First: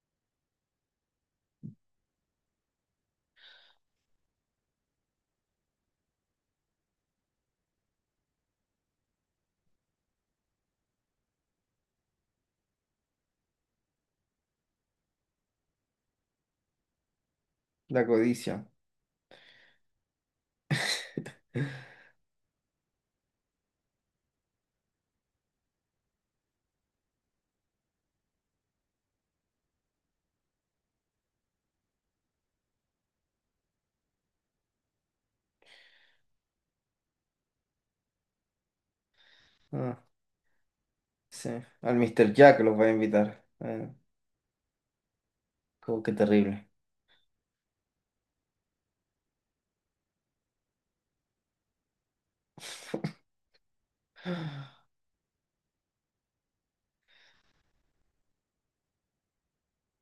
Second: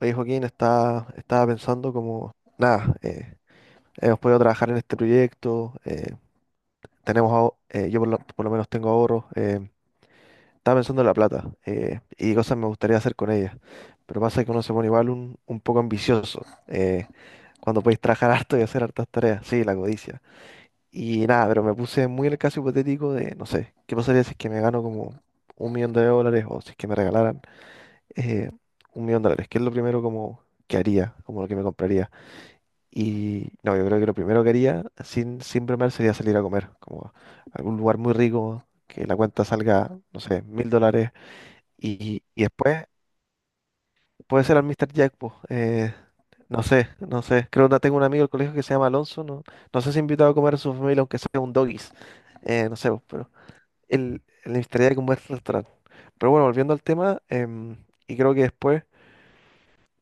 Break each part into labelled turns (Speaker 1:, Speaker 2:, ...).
Speaker 1: Oye, Joaquín, está estaba pensando como, nada, hemos podido trabajar en este proyecto, yo por lo menos tengo ahorros, estaba pensando en la plata, y cosas me gustaría hacer con ella, pero pasa que uno se pone igual un poco ambicioso, cuando podéis
Speaker 2: La
Speaker 1: trabajar harto y
Speaker 2: codicia.
Speaker 1: hacer hartas tareas. Sí, la codicia. Y nada, pero me puse muy en el caso hipotético de, no sé, ¿qué pasaría si es que me gano como 1 millón de dólares o si es que me regalaran, eh, 1 millón de dólares? ¿Qué es lo primero como que haría, como lo que me compraría? Y no, yo creo que lo primero que haría, sin bromear, sería salir a comer, como a algún lugar muy rico, que la cuenta salga,
Speaker 2: Ah,
Speaker 1: no sé, 1000 dólares.
Speaker 2: sí. Al
Speaker 1: Y,
Speaker 2: Mr.
Speaker 1: y
Speaker 2: Jack los va
Speaker 1: después
Speaker 2: a invitar. Ah,
Speaker 1: puede ser al Mr. Jack, po.
Speaker 2: como que
Speaker 1: No
Speaker 2: terrible.
Speaker 1: sé, no sé. Creo que tengo un amigo del colegio que se llama Alonso. No, no sé si invitado a comer a su familia, aunque sea un doggies. No sé, po, pero el Mr. Jack es un buen restaurante. Pero bueno, volviendo al tema, y creo que después.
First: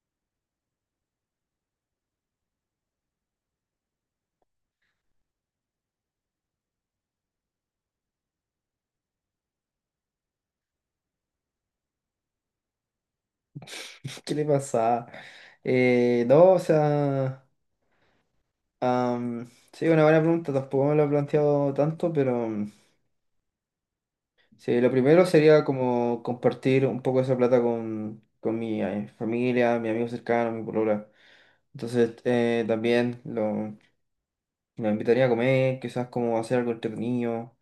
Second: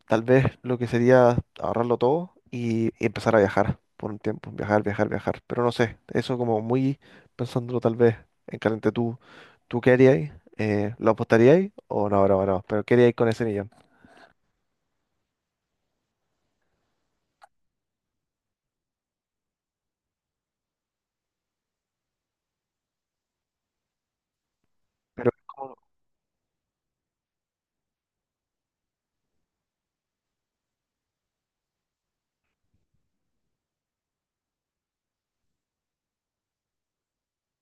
Speaker 1: Tal vez lo que sería ahorrarlo todo y empezar a viajar por un tiempo. Viajar, viajar, viajar. Pero no sé, eso como muy pensándolo tal vez en caliente. ¿Tú qué haríais? ¿Lo apostaríais? O no, no, no. Pero ¿qué haríais con ese millón?
Speaker 2: ¿Qué le pasa? No, o sea, sí, una buena pregunta, tampoco me lo he planteado tanto, pero mm, sí, lo primero
Speaker 1: Pero es
Speaker 2: sería
Speaker 1: como-
Speaker 2: como compartir un poco esa plata con, con mi familia, mi amigo cercano, mi polola. Entonces, también lo invitaría a comer, quizás como hacer algo entretenido.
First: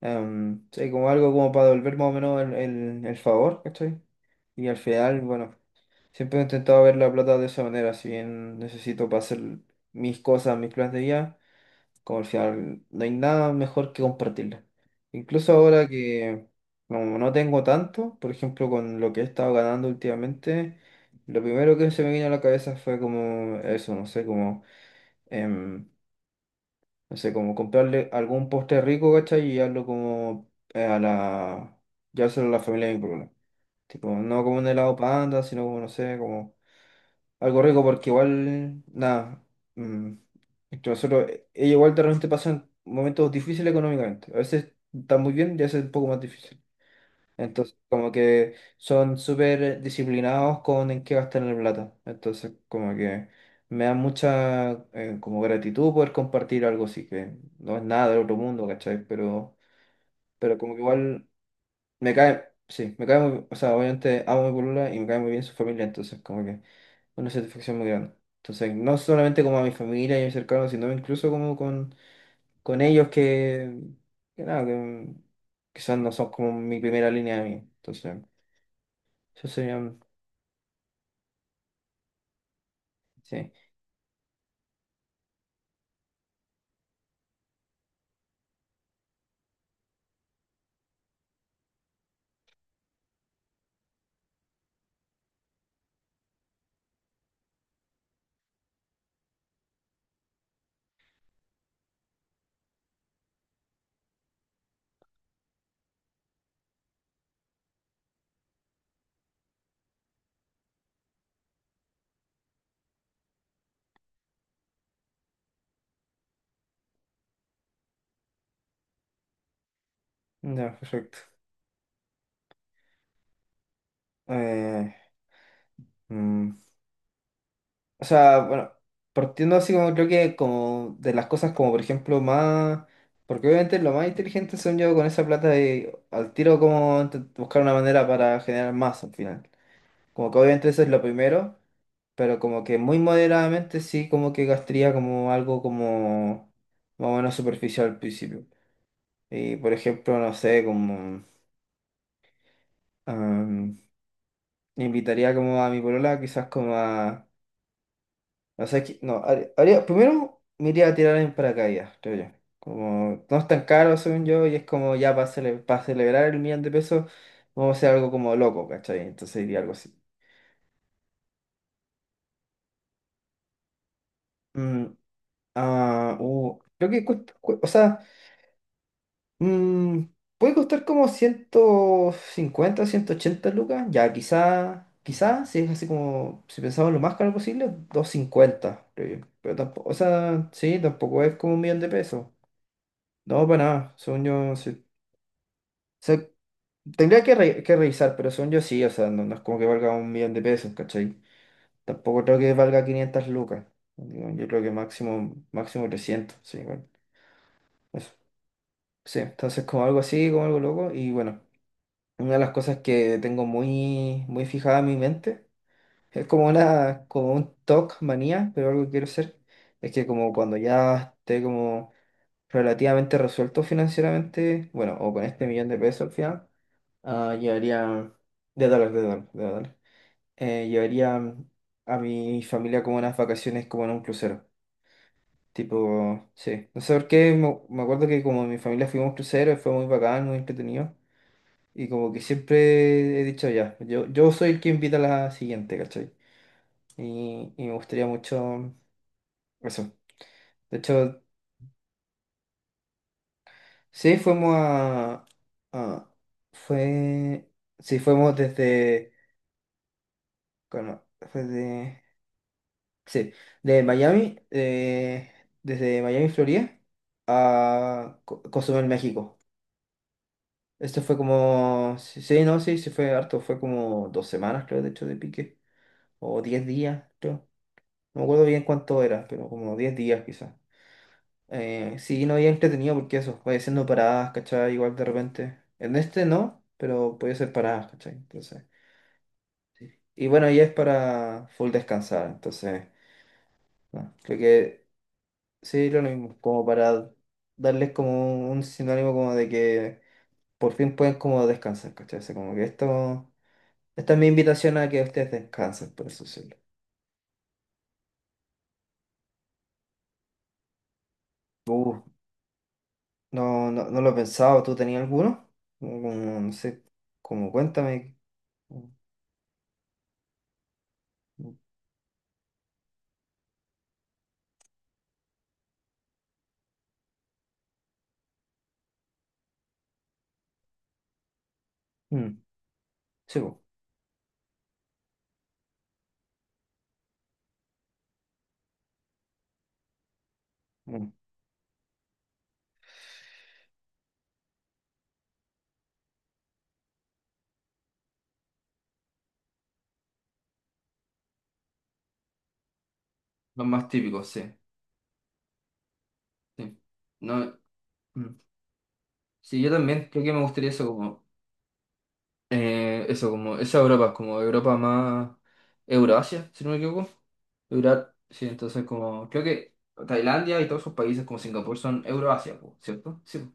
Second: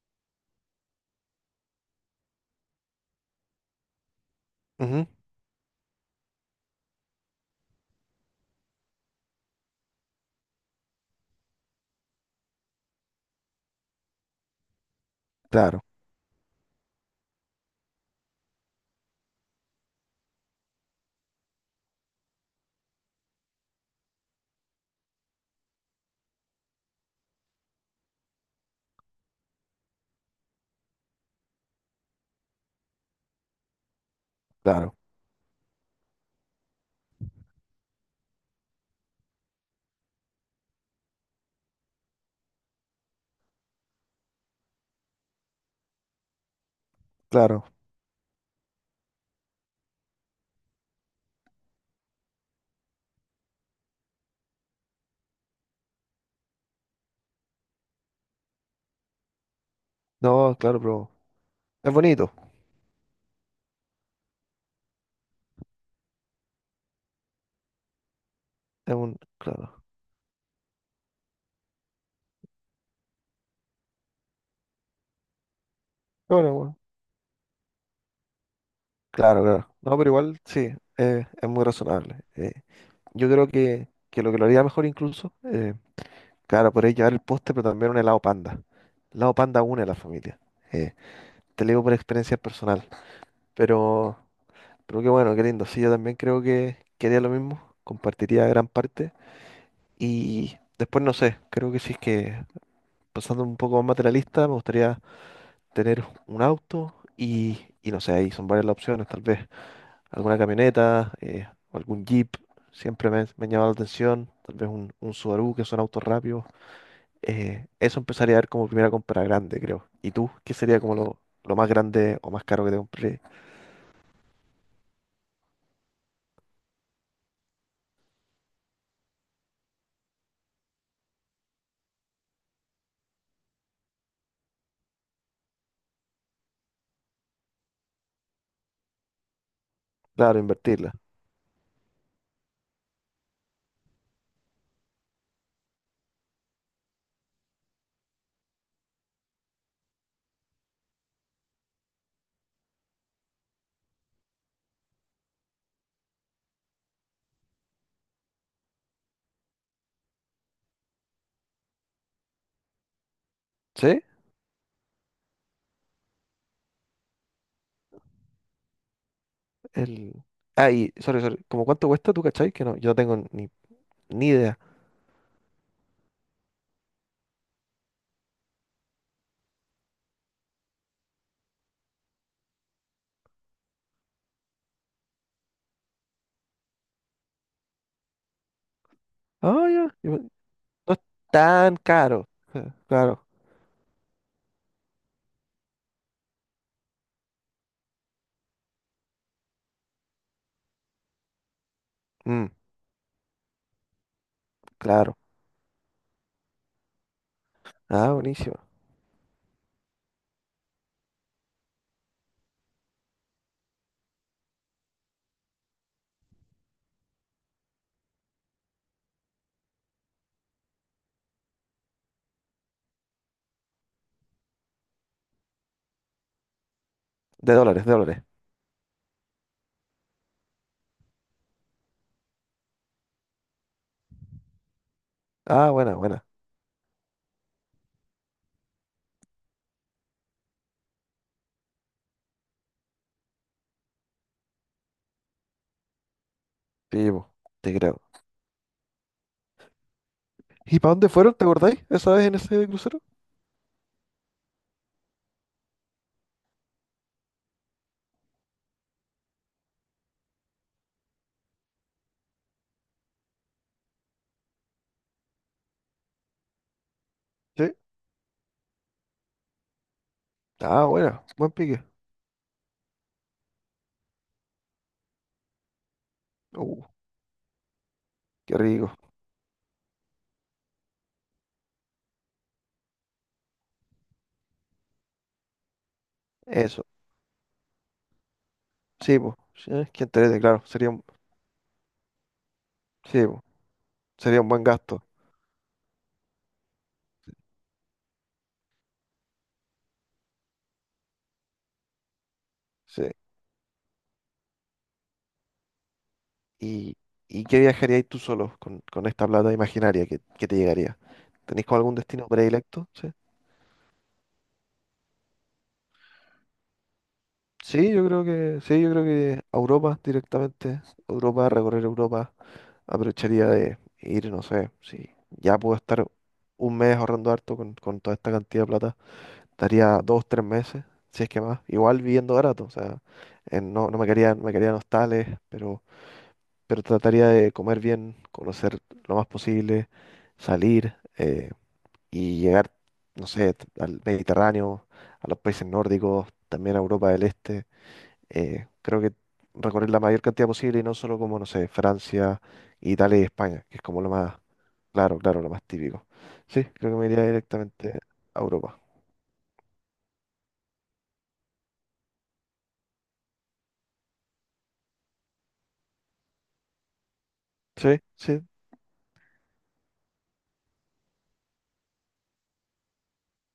Speaker 2: Sí, como algo como para devolver más o menos el favor, ¿cachai? Y al
Speaker 1: Ujú.
Speaker 2: final, bueno, siempre he intentado ver la plata de esa manera, si bien necesito para hacer mis cosas, mis planes de vida, como al final no hay nada mejor que compartirla. Incluso
Speaker 1: Claro,
Speaker 2: ahora que como no tengo tanto, por ejemplo, con lo que he estado ganando últimamente, lo primero que se me vino a la cabeza fue como eso, no sé, como em, no sé, como comprarle algún postre rico, ¿cachai? Y darlo como a la... Llevárselo a la familia de mi problema. Tipo, no como un helado
Speaker 1: claro,
Speaker 2: panda, sino como, no sé, como algo rico, porque igual, nada. mm, Entre nosotros, ella igual de repente pasan momentos difíciles económicamente. A veces está muy bien y a veces un poco más difícil.
Speaker 1: claro.
Speaker 2: Entonces, como que son súper disciplinados con en qué gastar la plata. Entonces, como que me da mucha como gratitud poder compartir algo así, que no es nada del otro mundo, ¿cachai? Pero,
Speaker 1: No,
Speaker 2: pero como
Speaker 1: claro,
Speaker 2: que
Speaker 1: pero
Speaker 2: igual
Speaker 1: es
Speaker 2: me
Speaker 1: bonito.
Speaker 2: cae, sí, me cae muy, o sea, obviamente amo a mi polola y me cae muy bien su familia, entonces como que una satisfacción muy grande. Entonces, no solamente como a mi
Speaker 1: Claro.
Speaker 2: familia y a mis cercanos, sino incluso como con ellos que nada, que quizás no son como
Speaker 1: Bueno, bueno.
Speaker 2: mi primera línea de mí. Entonces...
Speaker 1: Claro,
Speaker 2: Eso
Speaker 1: claro.
Speaker 2: sería
Speaker 1: No,
Speaker 2: un-
Speaker 1: pero igual sí, es muy razonable. Yo creo
Speaker 2: Sí,
Speaker 1: que lo que lo haría mejor incluso. Claro, podéis llevar el postre, pero también un helado panda. El helado panda une a la familia. Eh, Te lo digo por experiencia personal. Pero, pero qué bueno, qué lindo. Sí, yo también creo que haría lo mismo. Compartiría gran parte. Y después, no sé, creo que sí es que, pasando un poco más materialista, me gustaría tener un auto y no sé, ahí son varias las opciones. Tal vez alguna camioneta, o algún jeep. Siempre me ha llamado la atención. Tal vez un Subaru, que son autos rápidos. Eso empezaría a ver como primera compra grande, creo. ¿Y tú? ¿Qué
Speaker 2: ya,
Speaker 1: sería como
Speaker 2: perfecto.
Speaker 1: lo más grande o más caro que te compré?
Speaker 2: Eh, mm, o sea, bueno, partiendo así como creo que como de las cosas como por ejemplo más... Porque obviamente lo más inteligente son yo con esa plata de al tiro como buscar una manera para generar más al final. Como que
Speaker 1: Claro,
Speaker 2: obviamente eso es
Speaker 1: invertirla.
Speaker 2: lo primero, pero como que muy moderadamente sí como que gastaría como algo como más o menos superficial al principio. Y por ejemplo, no sé, como... am, invitaría como a mi polola quizás como a O sea, que, no, primero me iría a tirar en paracaídas, creo yo. Como no es tan caro,
Speaker 1: ¿Sí?
Speaker 2: según yo, y es como ya para celebrar el millón de pesos, vamos a hacer algo como loco, ¿cachai? Entonces iría algo así.
Speaker 1: El... Ah, sorry, sorry. ¿Cómo cuánto cuesta, tú, cachai? Que no, yo no tengo ni idea.
Speaker 2: Mm, Creo que cuesta, o sea, mm, puede costar como 150 180 lucas, ya quizá, quizá, si es así como, si pensamos lo más caro posible, 250 creo yo. Pero
Speaker 1: Ah,
Speaker 2: tampoco, o
Speaker 1: ya.
Speaker 2: sea, sí,
Speaker 1: No es
Speaker 2: tampoco es como un
Speaker 1: tan
Speaker 2: millón de pesos.
Speaker 1: caro. Claro.
Speaker 2: No, para nada, según yo, sí. O sea, tendría que, que revisar, pero son yo sí, o sea, no es como que valga un millón de pesos, ¿cachai? Tampoco creo
Speaker 1: Mm,
Speaker 2: que valga 500 lucas. Digo, yo creo que
Speaker 1: claro.
Speaker 2: máximo, máximo 300 sí, bueno, eso.
Speaker 1: Ah, buenísimo.
Speaker 2: Sí, entonces como algo así, como algo loco, y bueno, una de las cosas que tengo muy, muy fijada en mi mente, es como una, como un TOC manía, pero algo que quiero hacer, es que como cuando ya esté como relativamente resuelto financieramente, bueno, o con este millón de pesos al final. Ah,
Speaker 1: De dólares, de
Speaker 2: llevaría,
Speaker 1: dólares.
Speaker 2: de dólar, de dólar, de dólar. Llevaría a mi familia como unas vacaciones como en un crucero.
Speaker 1: Ah, buena, buena.
Speaker 2: Tipo, sí. No sé por qué, me acuerdo que como mi familia fuimos a un crucero, y fue muy bacán, muy entretenido. Y como que siempre he dicho ya, yo soy el que invita a la siguiente, ¿cachai?
Speaker 1: Sí, po,
Speaker 2: Y
Speaker 1: te
Speaker 2: me
Speaker 1: creo.
Speaker 2: gustaría mucho eso. De
Speaker 1: ¿Y para dónde
Speaker 2: hecho,
Speaker 1: fueron? ¿Te acordáis? ¿Esa vez en ese crucero?
Speaker 2: sí, fuimos a- fue... Sí, fuimos desde... bueno, desde Sí, de Miami, desde Miami, Florida,
Speaker 1: Sí.
Speaker 2: a Cozumel, México.
Speaker 1: Ah,
Speaker 2: Esto fue
Speaker 1: buena. Buen pique.
Speaker 2: como, sí, sí, no, sí, sí fue harto, fue como 2 semanas, creo, de hecho, de pique, o diez
Speaker 1: Uh,
Speaker 2: días, creo. No me acuerdo
Speaker 1: qué
Speaker 2: bien
Speaker 1: rico.
Speaker 2: cuánto era, pero como 10 días quizás. Sí, no había entretenido porque eso, voy haciendo paradas, ¿cachai? Igual de repente. En este no,
Speaker 1: Eso.
Speaker 2: pero podía hacer paradas, ¿cachai? Entonces.
Speaker 1: Sí, pues,
Speaker 2: Y bueno, ahí
Speaker 1: claro,
Speaker 2: es
Speaker 1: sería un,
Speaker 2: para full descansar, entonces,
Speaker 1: sí, po,
Speaker 2: no, creo
Speaker 1: sería un buen
Speaker 2: que
Speaker 1: gasto.
Speaker 2: sí, lo mismo, como para darles como un sinónimo como de que por fin pueden como descansar, ¿cachai? O sea, como que
Speaker 1: Sí.
Speaker 2: esto, esta es mi invitación a que ustedes descansen, por eso decirlo.
Speaker 1: ¿Y, y qué viajaríais tú solo con esta plata imaginaria que te llegaría? ¿Tenéis como algún
Speaker 2: Uh,
Speaker 1: destino predilecto? Sí.
Speaker 2: no, no, no lo he pensado. ¿Tú tenías alguno? Como, no sé, como
Speaker 1: Sí, yo
Speaker 2: cuéntame.
Speaker 1: creo que, sí,
Speaker 2: Mm,
Speaker 1: yo creo que a Europa directamente. Europa, recorrer Europa, aprovecharía de ir, no sé, si ya puedo estar un mes ahorrando harto con toda esta cantidad de plata, estaría 2, 3 meses, si es que más, igual viviendo barato, o sea,
Speaker 2: sí, po,
Speaker 1: no, no me quedarían, me quedarían hostales, pero trataría de comer bien, conocer lo más posible, salir,
Speaker 2: mm.
Speaker 1: y llegar, no sé, al Mediterráneo, a los países nórdicos, también a Europa del Este. Creo que recorrer la mayor cantidad posible y no solo como, no sé, Francia, Italia y España,
Speaker 2: Los
Speaker 1: que es
Speaker 2: más
Speaker 1: como lo
Speaker 2: típicos,
Speaker 1: más,
Speaker 2: sí.
Speaker 1: claro, claro, lo más típico. Sí,
Speaker 2: Sí.
Speaker 1: creo que me iría
Speaker 2: No,
Speaker 1: directamente
Speaker 2: mm.
Speaker 1: a Europa.
Speaker 2: Sí, yo también creo que me gustaría eso, como, esa Europa, como Europa más Euroasia, si no me equivoco.
Speaker 1: Sí,
Speaker 2: Sí,
Speaker 1: sí.
Speaker 2: entonces como, creo que Tailandia y todos esos países como Singapur son Euroasia, po, ¿cierto? Sí, po.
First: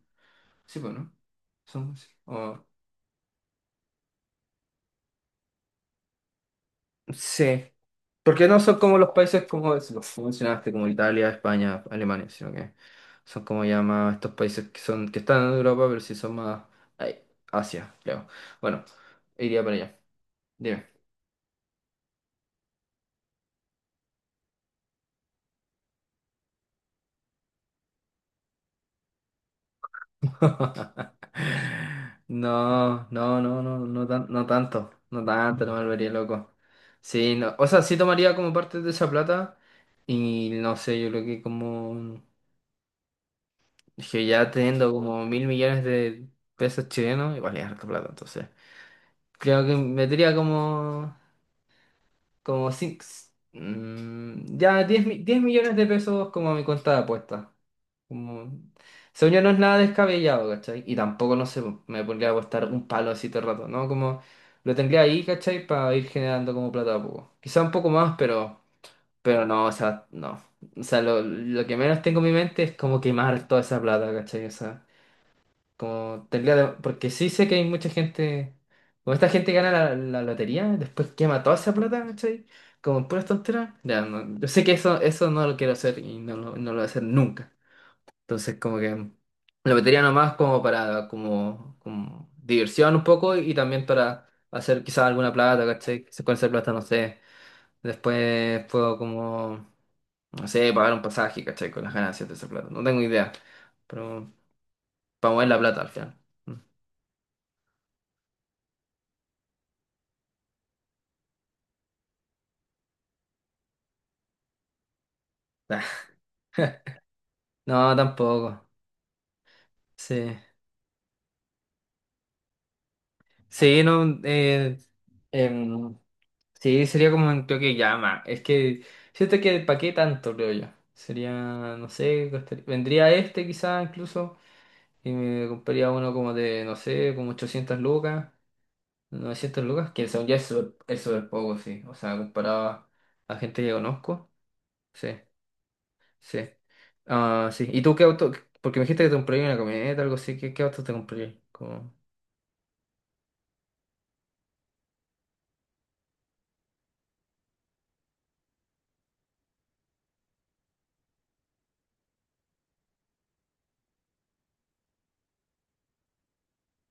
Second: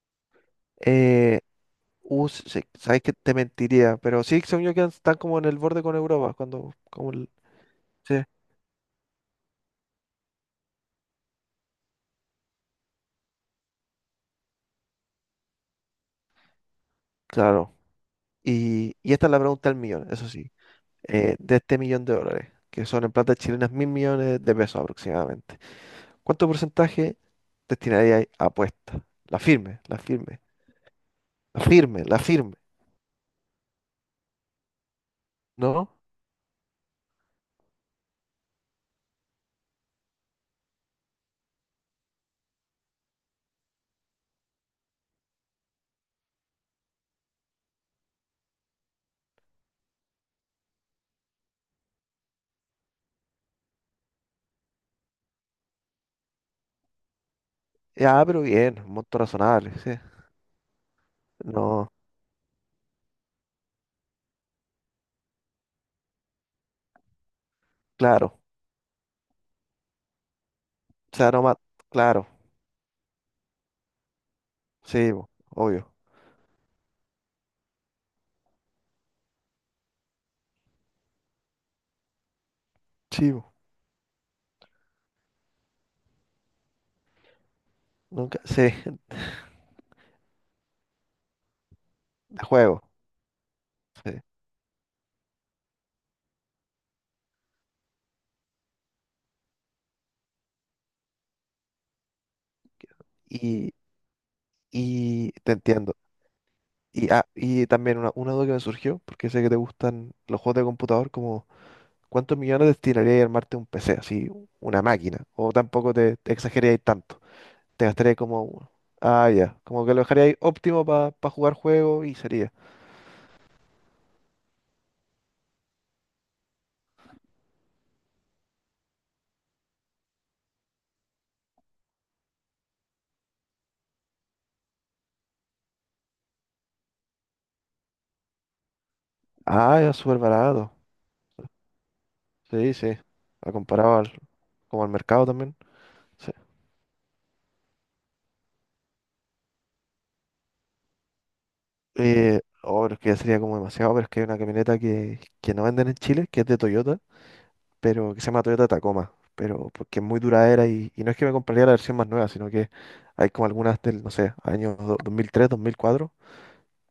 Speaker 2: Sí, pues, ¿no?
Speaker 1: Eh,
Speaker 2: Son, sí.
Speaker 1: sí, sí, sabes que te mentiría, pero sí, según yo quedan, están como en el borde con Europa, cuando,
Speaker 2: Sí.
Speaker 1: sí,
Speaker 2: Porque no son como los países como los que mencionaste, como Italia, España, Alemania, sino que son como ya más estos países que son, que están en Europa, pero sí son más ay,
Speaker 1: claro.
Speaker 2: Asia, creo. Bueno,
Speaker 1: Y esta es la
Speaker 2: iría
Speaker 1: pregunta
Speaker 2: para
Speaker 1: del
Speaker 2: allá.
Speaker 1: millón, eso sí,
Speaker 2: Dime.
Speaker 1: de este millón de dólares, que son en plata chilenas 1000 millones de pesos aproximadamente. ¿Cuánto porcentaje destinaría a apuestas? La firme, la firme, la firme, la firme,
Speaker 2: No, no, no, no, no, no tanto, no tanto, no me
Speaker 1: ¿no?
Speaker 2: volvería loco. Sí, no, o sea, sí tomaría como parte de esa plata y no sé, yo creo que como que ya teniendo como mil millones de pesos chilenos, igual es harta plata, entonces. Creo que metería como cinco, ya 10 millones de pesos como a mi cuenta de apuestas.
Speaker 1: Ya, pero
Speaker 2: Como...
Speaker 1: bien, un monto
Speaker 2: Según yo no es
Speaker 1: razonable,
Speaker 2: nada
Speaker 1: sí.
Speaker 2: descabellado, ¿cachai? Y tampoco, no sé, pues,
Speaker 1: No,
Speaker 2: me pondría a costar un palo así todo el rato, ¿no? Como lo tendría ahí, ¿cachai? Para ir generando como plata a poco. Quizá un poco más,
Speaker 1: claro,
Speaker 2: pero no, o sea, no. O sea,
Speaker 1: o
Speaker 2: lo,
Speaker 1: sea, no más,
Speaker 2: lo que menos tengo en
Speaker 1: claro,
Speaker 2: mi mente es como quemar toda esa plata, ¿cachai? O sea,
Speaker 1: sí, bo, obvio,
Speaker 2: como tendría... Porque sí sé que hay mucha gente... Como esta gente que gana la lotería, después quema toda esa plata, ¿cachai? Como en puras
Speaker 1: sí, bo,
Speaker 2: tonteras. Ya, no, yo sé que eso no lo quiero hacer y no lo voy a hacer nunca.
Speaker 1: nunca,
Speaker 2: Entonces,
Speaker 1: sí,
Speaker 2: como que lo metería nomás como para como
Speaker 1: de juego,
Speaker 2: diversión un poco y también
Speaker 1: sí.
Speaker 2: para hacer quizás alguna plata, ¿cachai? Si con esa plata, no sé. Después puedo como, no sé, pagar un pasaje, ¿cachai? Con las ganancias de esa plata. No tengo idea.
Speaker 1: Y,
Speaker 2: Pero
Speaker 1: y
Speaker 2: para mover
Speaker 1: te
Speaker 2: la plata al
Speaker 1: entiendo.
Speaker 2: final. Mm.
Speaker 1: Y también una duda que me surgió, porque sé que te gustan los juegos de computador como ¿cuántos millones destinarías a armarte un PC, así, una máquina? O tampoco te exagerarías tanto. Te
Speaker 2: No,
Speaker 1: gastarías como,
Speaker 2: tampoco.
Speaker 1: ah, ya, como que lo dejarías
Speaker 2: Sí.
Speaker 1: óptimo para jugar juegos y sería.
Speaker 2: Sí, no. Em, Sí, sería como un toque llama. Es que siento que para qué tanto, creo yo. Sería, no sé, vendría este quizás incluso y me compraría uno como de, no sé, como 800 lucas, 900
Speaker 1: Ah,
Speaker 2: lucas,
Speaker 1: ya,
Speaker 2: que
Speaker 1: súper
Speaker 2: son ya es
Speaker 1: barato.
Speaker 2: súper es súper poco, sí. O sea, comparado
Speaker 1: Sí,
Speaker 2: a
Speaker 1: sí.
Speaker 2: a
Speaker 1: A
Speaker 2: gente que
Speaker 1: comparado al,
Speaker 2: conozco.
Speaker 1: como al
Speaker 2: Sí,
Speaker 1: mercado también. Sí.
Speaker 2: sí. Ah, sí. ¿Y tú qué auto? Porque me dijiste que te compraría una camioneta, algo así. ¿Qué auto te compraría? Como...
Speaker 1: Oh, pero es que ya sería como demasiado, pero es que hay una camioneta que no venden en Chile, que es de Toyota, pero que se llama Toyota Tacoma. Pero porque es muy duradera y no es que me compraría la versión más nueva, sino que hay como algunas del, no sé, años 2003, 2004.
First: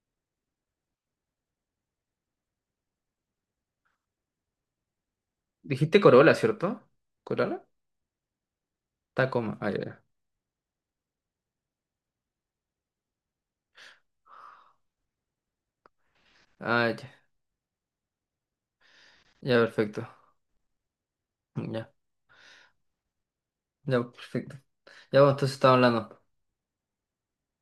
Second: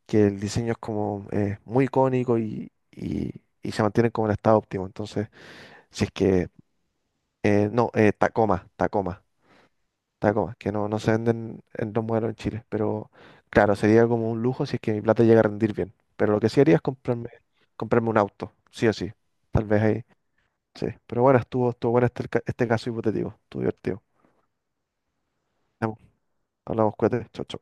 Speaker 1: Que el diseño es como, muy icónico y y se mantienen como en estado óptimo. Entonces,
Speaker 2: Dijiste
Speaker 1: si es
Speaker 2: Corolla,
Speaker 1: que,
Speaker 2: ¿cierto? ¿Corolla?
Speaker 1: no, Tacoma, Tacoma,
Speaker 2: Tacoma. Ah, ya. Ya.
Speaker 1: Tacoma, que no, no se venden en los modelos en Chile, pero claro, sería como un lujo si es que mi plata llega a rendir bien. Pero lo que sí haría es
Speaker 2: Ah, ya.
Speaker 1: comprarme un auto, sí o sí,
Speaker 2: Ya,
Speaker 1: tal vez ahí,
Speaker 2: perfecto.
Speaker 1: sí. Pero bueno, estuvo
Speaker 2: Ya.
Speaker 1: bueno este caso hipotético, estuvo divertido.
Speaker 2: Ya, perfecto. Ya, bueno, entonces estamos
Speaker 1: Ya, pues,
Speaker 2: hablando.
Speaker 1: hablamos, cuídate, chau chau.